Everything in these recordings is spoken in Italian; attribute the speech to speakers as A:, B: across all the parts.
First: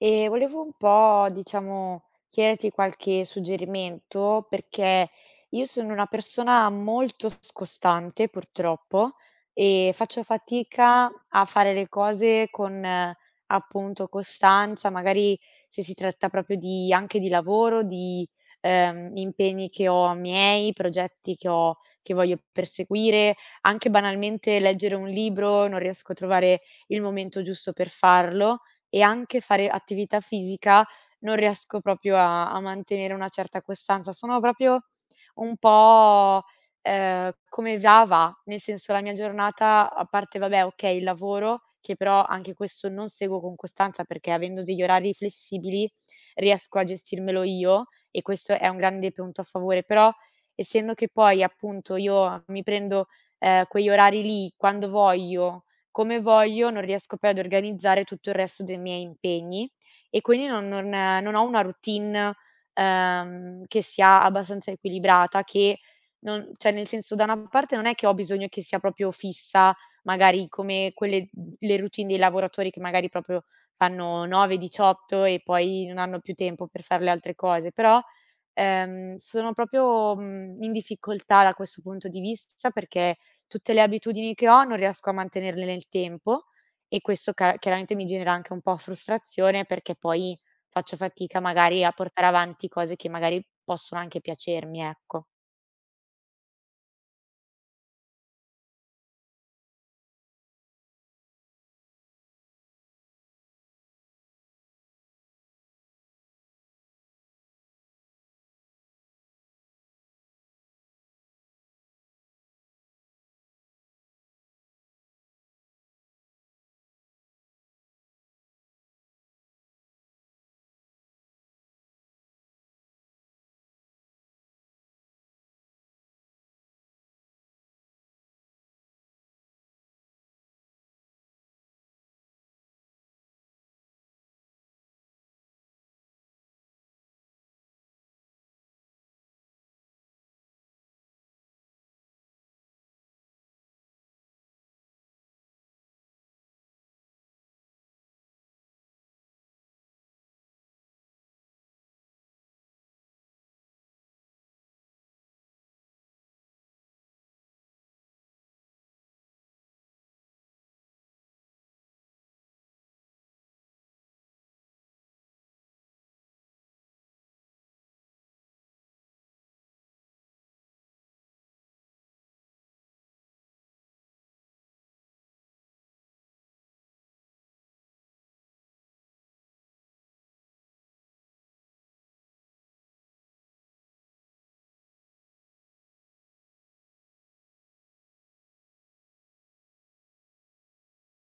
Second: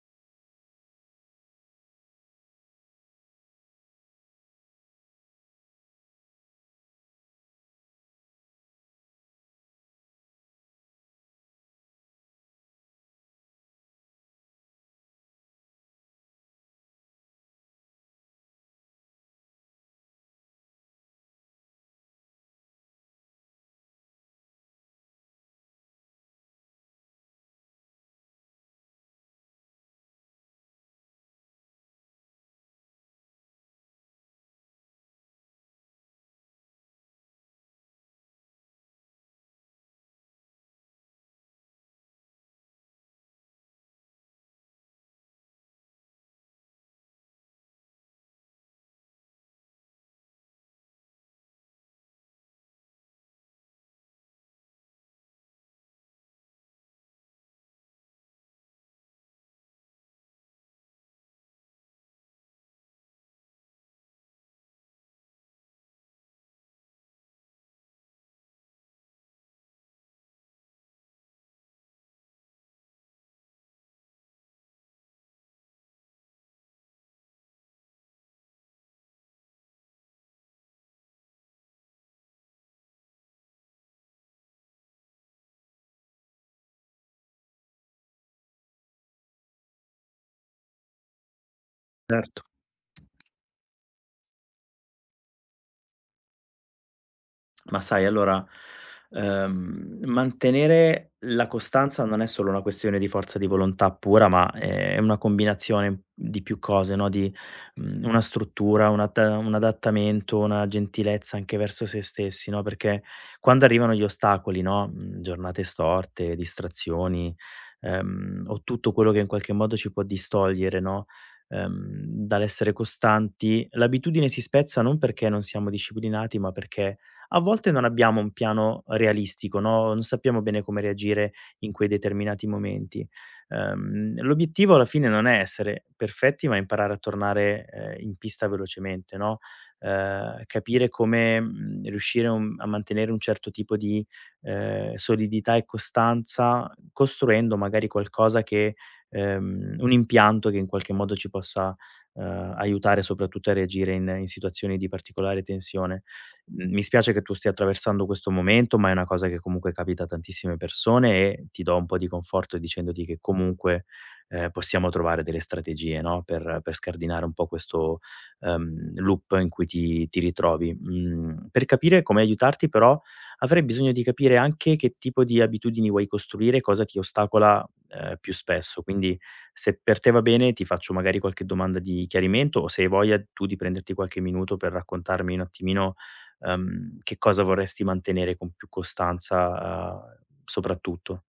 A: E volevo un po', diciamo, chiederti qualche suggerimento perché io sono una persona molto scostante, purtroppo, e faccio fatica a fare le cose con, appunto, costanza. Magari se si tratta proprio di, anche di lavoro, di impegni che ho miei, progetti che ho, che voglio perseguire, anche banalmente leggere un libro, non riesco a trovare il momento giusto per farlo, e anche fare attività fisica non riesco proprio a mantenere una certa costanza. Sono proprio un po', come va, va. Nel senso, la mia giornata, a parte vabbè, okay, il lavoro, che però anche questo non seguo con costanza perché, avendo degli orari flessibili, riesco a gestirmelo io, e questo è un grande punto a favore. Però essendo che poi appunto io mi prendo, quegli orari lì quando voglio, come voglio, non riesco poi ad organizzare tutto il resto dei miei impegni, e quindi non non ho una routine, che sia abbastanza equilibrata, che non, cioè nel senso, da una parte non è che ho bisogno che sia proprio fissa, magari come quelle, le routine dei lavoratori che magari proprio fanno 9, 18 e poi non hanno più tempo per fare le altre cose. Però sono proprio, in difficoltà da questo punto di vista, perché tutte le abitudini che ho non riesco a mantenerle nel tempo, e questo ca chiaramente mi genera anche un po' frustrazione, perché poi faccio fatica magari a portare
B: Certo.
A: avanti cose che magari possono anche piacermi, ecco.
B: Ma sai allora, mantenere la costanza non è solo una questione di forza di volontà pura, ma è una combinazione di più cose, no, di, una struttura, un adattamento, una gentilezza anche verso se stessi, no, perché quando arrivano gli ostacoli, no, giornate storte, distrazioni, o tutto quello che in qualche modo ci può distogliere, no, dall'essere costanti, l'abitudine si spezza non perché non siamo disciplinati, ma perché a volte non abbiamo un piano realistico, no, non sappiamo bene come reagire in quei determinati momenti. L'obiettivo alla fine non è essere perfetti, ma imparare a tornare, in pista velocemente, no, capire come, riuscire un a mantenere un certo tipo di, solidità e costanza, costruendo magari qualcosa che un impianto che in qualche modo ci possa, aiutare soprattutto a reagire in situazioni di particolare tensione. Mi spiace che tu stia attraversando questo momento, ma è una cosa che comunque capita a tantissime persone e ti do un po' di conforto dicendoti che comunque, possiamo trovare delle strategie, no, per scardinare un po' questo, loop in cui ti ritrovi. Mhmm, per capire come aiutarti però avrei bisogno di capire anche che tipo di abitudini vuoi costruire, cosa ti ostacola, più spesso. Quindi se per te va bene ti faccio magari qualche domanda di chiarimento o se hai voglia tu di prenderti qualche minuto per raccontarmi un attimino. Che cosa vorresti mantenere con più costanza, soprattutto?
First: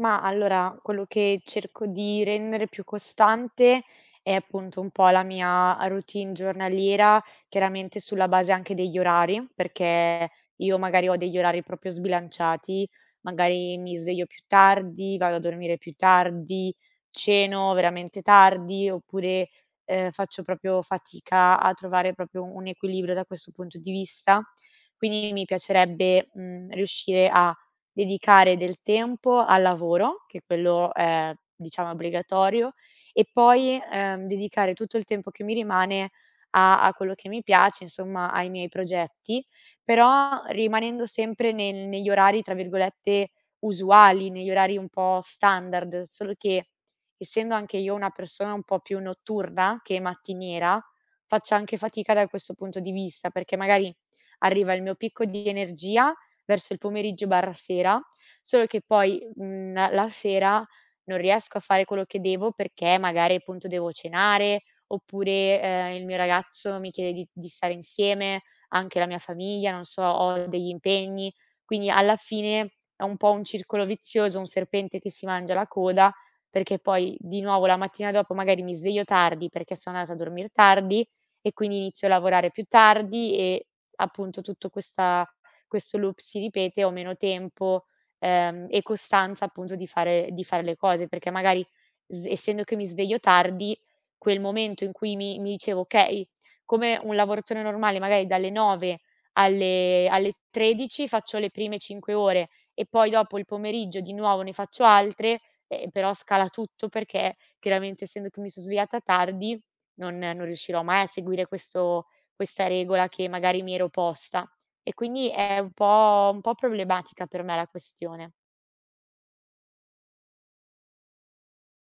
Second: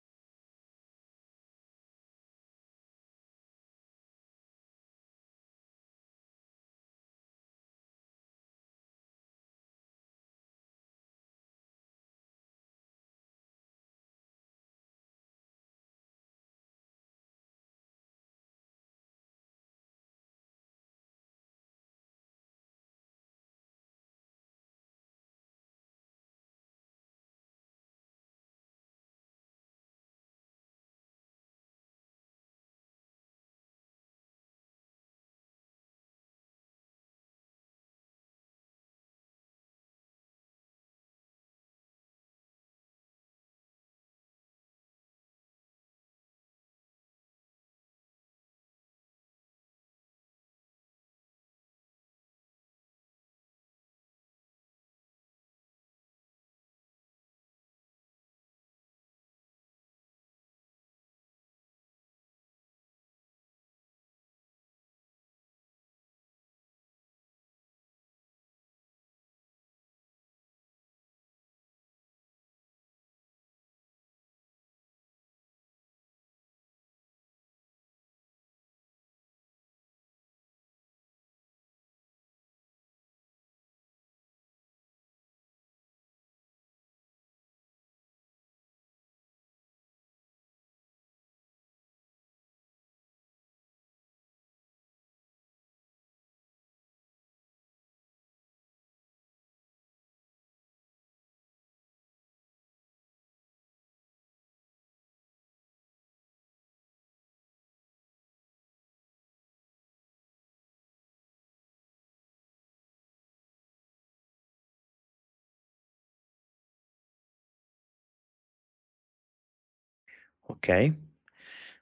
A: Ma allora, quello che cerco di rendere più costante è appunto un po' la mia routine giornaliera, chiaramente sulla base anche degli orari, perché io magari ho degli orari proprio sbilanciati: magari mi sveglio più tardi, vado a dormire più tardi, ceno veramente tardi. Oppure faccio proprio fatica a trovare proprio un equilibrio da questo punto di vista. Quindi mi piacerebbe riuscire dedicare del tempo al lavoro, che quello è diciamo obbligatorio, e poi, dedicare tutto il tempo che mi rimane a a quello che mi piace, insomma ai miei progetti, però rimanendo sempre nel negli orari tra virgolette "usuali", negli orari un po' standard. Solo che, essendo anche io una persona un po' più notturna che mattiniera, faccio anche fatica da questo punto di vista, perché magari arriva il mio picco di energia verso il pomeriggio/sera, solo che poi, la sera non riesco a fare quello che devo, perché magari appunto devo cenare, oppure, il mio ragazzo mi chiede di stare insieme, anche la mia famiglia, non so, ho degli impegni. Quindi alla fine è un po' un circolo vizioso, un serpente che si mangia la coda, perché poi di nuovo la mattina dopo magari mi sveglio tardi perché sono andata a dormir tardi, e quindi inizio a lavorare più tardi e appunto tutto questa, questo loop si ripete, ho meno tempo, e costanza appunto di fare le cose. Perché magari s essendo che mi sveglio tardi, quel momento in cui mi dicevo: "Okay, come un lavoratore normale, magari dalle 9 alle 13 faccio le prime 5 ore, e poi dopo il pomeriggio di nuovo ne faccio altre", però scala tutto, perché chiaramente, essendo che mi son svegliata tardi, non riuscirò mai a seguire questo, questa regola che magari mi ero posta. E quindi è un po' problematica per me la questione.
B: Okay.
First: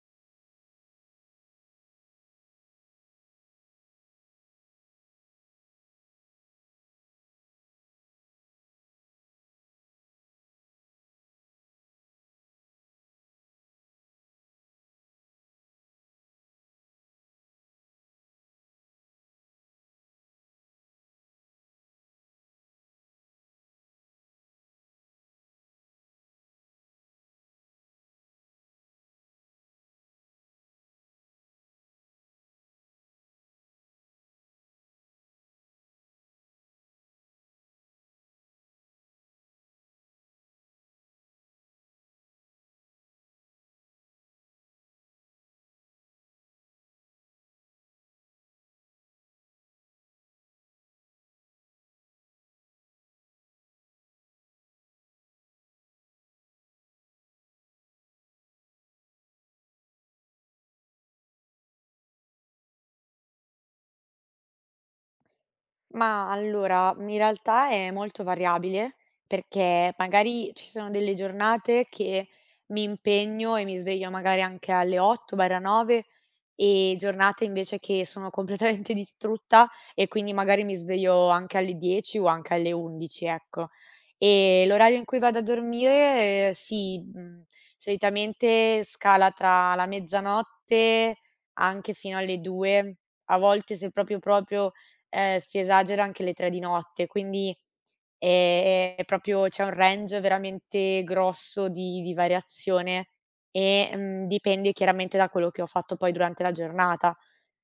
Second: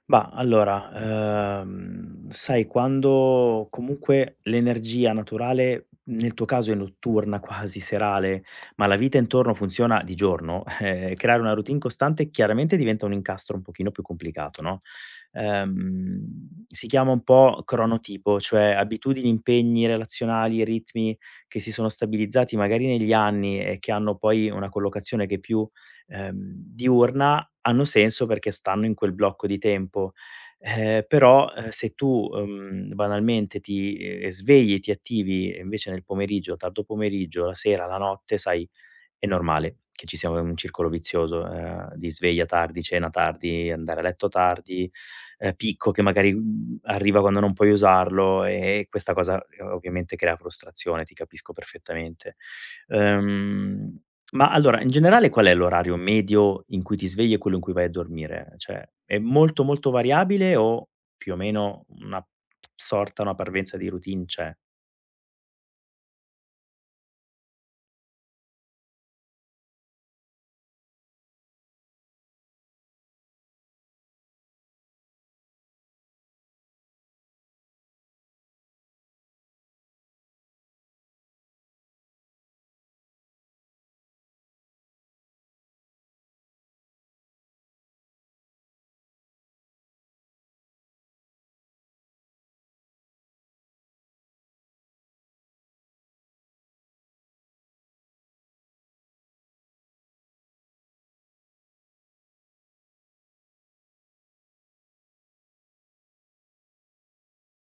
B: Mah, allora, sai quando comunque l'energia naturale, nel tuo caso è notturna, quasi serale, ma la vita intorno funziona di giorno, creare una routine costante chiaramente diventa un incastro un pochino più complicato, no, ehm, si chiama un po' cronotipo, cioè abitudini, impegni relazionali, ritmi che si sono stabilizzati magari negli anni e che hanno poi una collocazione che è più, ehm, diurna hanno senso perché stanno in quel blocco di tempo, però, se tu, banalmente ti, svegli, ti attivi e invece nel pomeriggio, tardo pomeriggio, la sera, la notte, sai, è normale che ci sia un circolo vizioso, di sveglia tardi, cena tardi, andare a letto tardi, picco che magari, arriva quando non puoi usarlo, e questa cosa, ovviamente crea frustrazione, ti capisco perfettamente. Ehm, ma allora, in generale qual è l'orario medio in cui ti svegli e quello in cui vai a dormire? Cioè, è molto, molto variabile o più o meno una sorta, una parvenza di routine c'è?
A: Ma allora, in realtà è molto variabile, perché magari ci sono delle giornate che mi impegno e mi sveglio magari anche alle 8/9, e giornate invece che sono completamente distrutta e quindi magari mi sveglio anche alle 10 o anche alle 11, ecco. E l'orario in cui vado a dormire, sì, mhmm, solitamente scala tra la mezzanotte anche fino alle 2, a volte se proprio, proprio si esagera anche le 3 di notte. Quindi, è proprio, c'è un range veramente grosso di variazione e, mhmm, dipende chiaramente da quello che ho fatto poi durante la giornata.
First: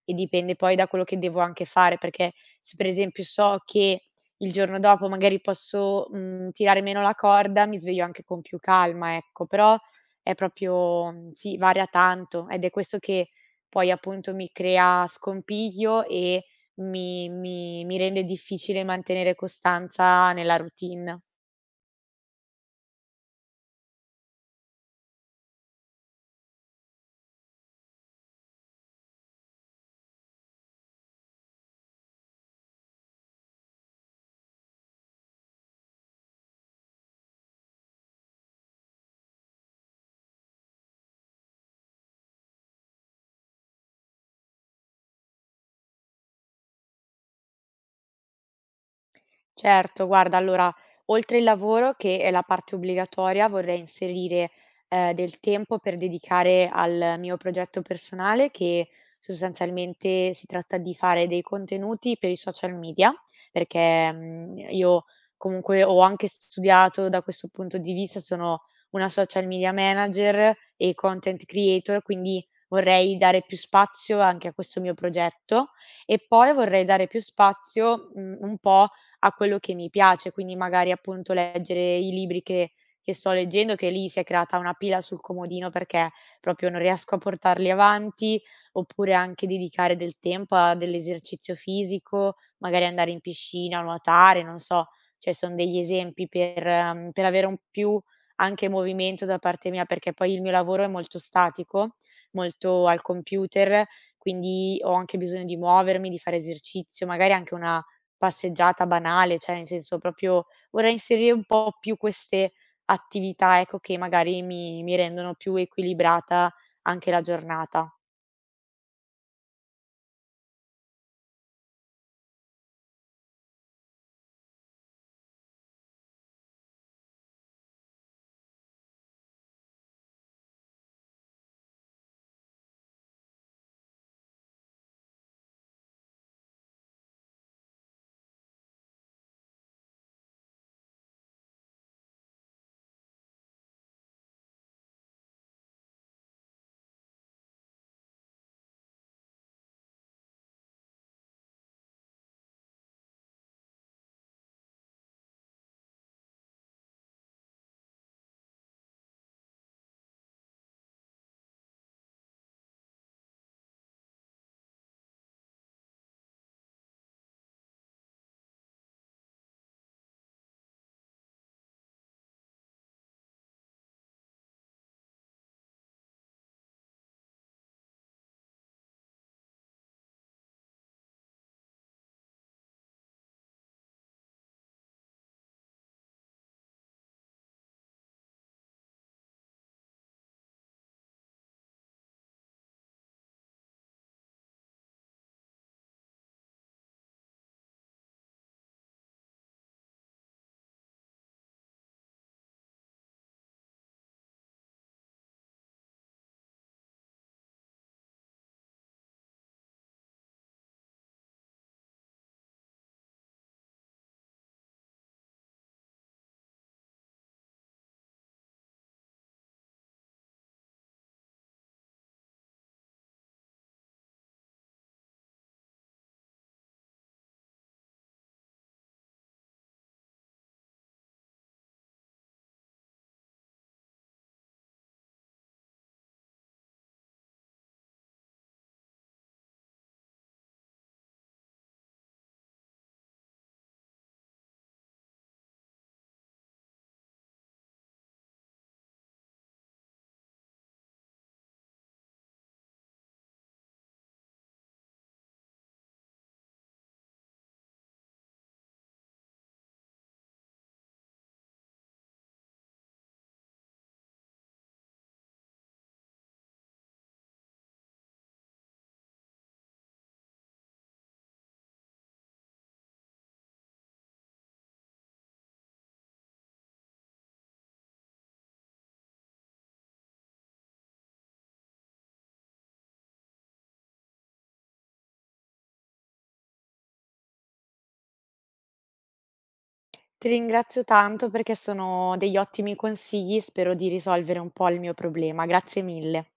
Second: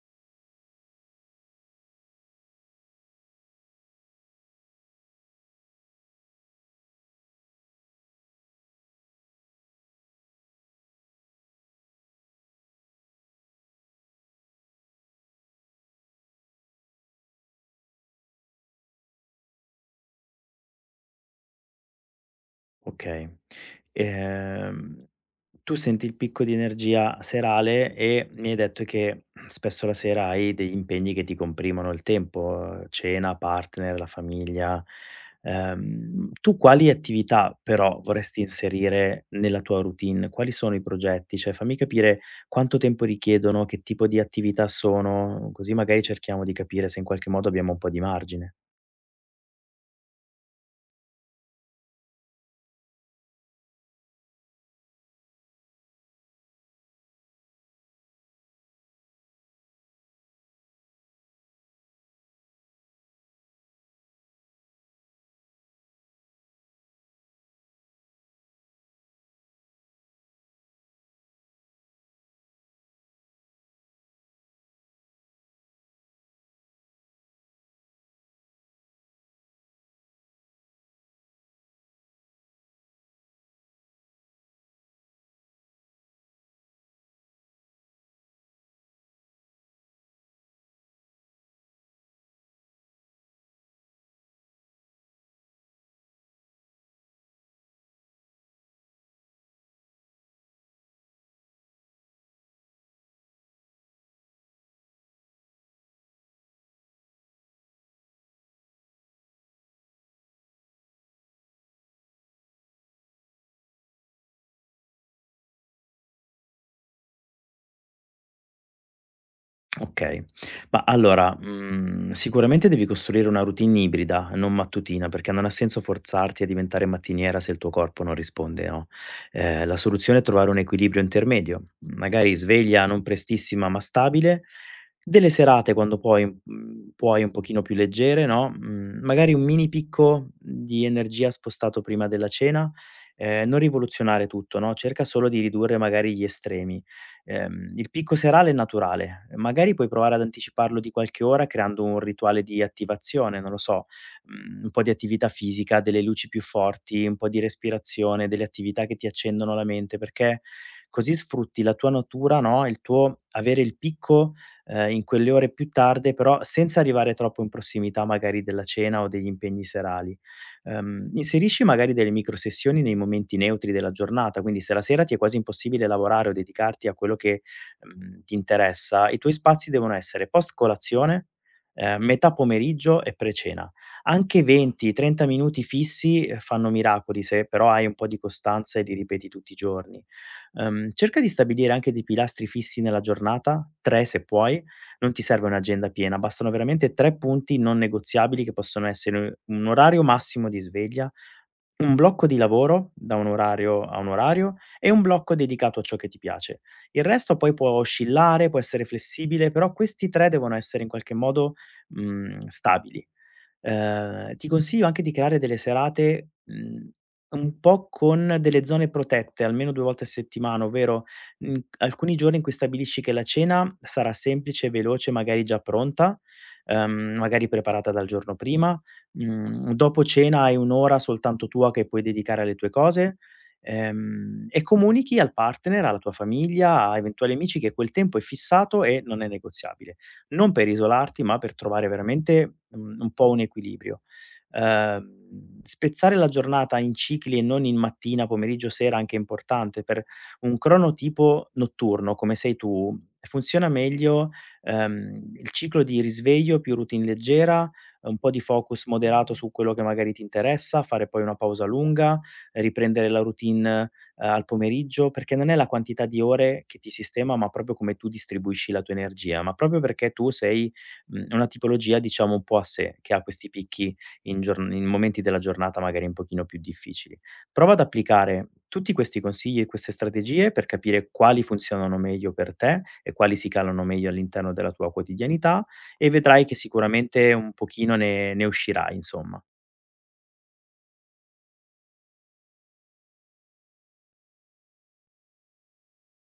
A: E dipende poi da quello che devo anche fare, perché se per esempio so che il giorno dopo magari posso, mhmm, tirare meno la corda, mi sveglio anche con più calma, ecco. Però è proprio, mhmm, sì, varia tanto, ed è questo che poi appunto mi crea scompiglio e mi rende difficile mantenere costanza nella routine.
B: Okay. Ehm, Tu senti il picco di energia serale e mi hai detto che spesso la sera hai degli impegni che ti comprimono il tempo, cena, partner, la famiglia. Tu quali attività però vorresti inserire nella tua routine? Quali sono i progetti? Cioè, fammi capire quanto tempo richiedono, che tipo di attività sono, così magari cerchiamo di capire se in qualche modo abbiamo un po' di margine.
A: Certo, guarda, allora, oltre il lavoro, che è la parte obbligatoria, vorrei inserire del tempo per dedicare al mio progetto personale, che sostanzialmente si tratta di fare dei contenuti per i social media, perché io comunque ho anche studiato da questo punto di vista, sono una social media manager e content creator, quindi vorrei dare più spazio anche a questo mio progetto. E poi vorrei dare più spazio un po' a quello che mi piace, quindi magari appunto leggere i libri che sto leggendo, che lì si è creata una pila sul comodino perché proprio non riesco a portarli avanti. Oppure anche dedicare del tempo a dell'esercizio fisico, magari andare in piscina, nuotare, non so, cioè son degli esempi per, mhmm, per avere un più anche movimento da parte mia, perché poi il mio lavoro è molto statico, molto al computer, quindi ho anche bisogno di muovermi, di fare esercizio, magari anche una passeggiata banale. Cioè, in senso proprio, vorrei inserire un po' più queste attività, ecco, che magari mi rendono più equilibrata anche la giornata.
B: Okay. Ma allora, sicuramente devi costruire una routine ibrida, non mattutina, perché non ha senso forzarti a diventare mattiniera se il tuo corpo non risponde, no, la soluzione è trovare un equilibrio intermedio, magari sveglia non prestissima ma stabile, delle serate quando poi, puoi un pochino più leggere, no, magari un mini picco di energia spostato prima della cena, non rivoluzionare tutto, no, cerca solo di ridurre magari gli estremi. Il picco serale è naturale, magari puoi provare ad anticiparlo di qualche ora creando un rituale di attivazione, non lo so, un po' di attività fisica, delle luci più forti, un po' di respirazione, delle attività che ti accendono la mente, perché così sfrutti la tua natura, no, il tuo avere il picco, in quelle ore più tarde, però senza arrivare troppo in prossimità magari della cena o degli impegni serali. Inserisci magari delle microsessioni nei momenti neutri della giornata, quindi se la sera ti è quasi impossibile lavorare o dedicarti a quello che, ti interessa, i tuoi spazi devono essere post colazione, metà pomeriggio e pre-cena. Anche 20, 30 minuti fissi, fanno miracoli se però hai un po' di costanza e li ripeti tutti i giorni. Cerca di stabilire anche dei pilastri fissi nella giornata, 3 se puoi, non ti serve un'agenda piena, bastano veramente 3 punti non negoziabili che possono essere un orario massimo di sveglia, un blocco di lavoro da un orario a un orario e un blocco dedicato a ciò che ti piace. Il resto poi può oscillare, può essere flessibile, però questi 3 devono essere in qualche modo, stabili. Ti consiglio anche di creare delle serate, un po' con delle zone protette, almeno 2 volte a settimana, ovvero, alcuni giorni in cui stabilisci che la cena sarà semplice, veloce, magari già pronta, magari preparata dal giorno prima, dopo cena hai un'ora soltanto tua che puoi dedicare alle tue cose, e comunichi al partner, alla tua famiglia, a eventuali amici che quel tempo è fissato e non è negoziabile non per isolarti, ma per trovare veramente, un po' un equilibrio. Spezzare la giornata in cicli e non in mattina, pomeriggio, sera, anche è importante. Per un cronotipo notturno, come sei tu, funziona meglio, il ciclo di risveglio più routine leggera, un po' di focus moderato su quello che magari ti interessa, fare poi una pausa lunga, riprendere la routine al pomeriggio, perché non è la quantità di ore che ti sistema, ma proprio come tu distribuisci la tua energia, ma proprio perché tu sei, una tipologia diciamo un po' a sé, che ha questi picchi in momenti della giornata magari un pochino più difficili. Prova ad applicare tutti questi consigli e queste strategie per capire quali funzionano meglio per te e quali si calano meglio all'interno della tua quotidianità e vedrai che sicuramente un pochino ne uscirai insomma.
A: Ti ringrazio tanto perché sono degli ottimi consigli, spero di risolvere un po' il mio problema. Grazie mille.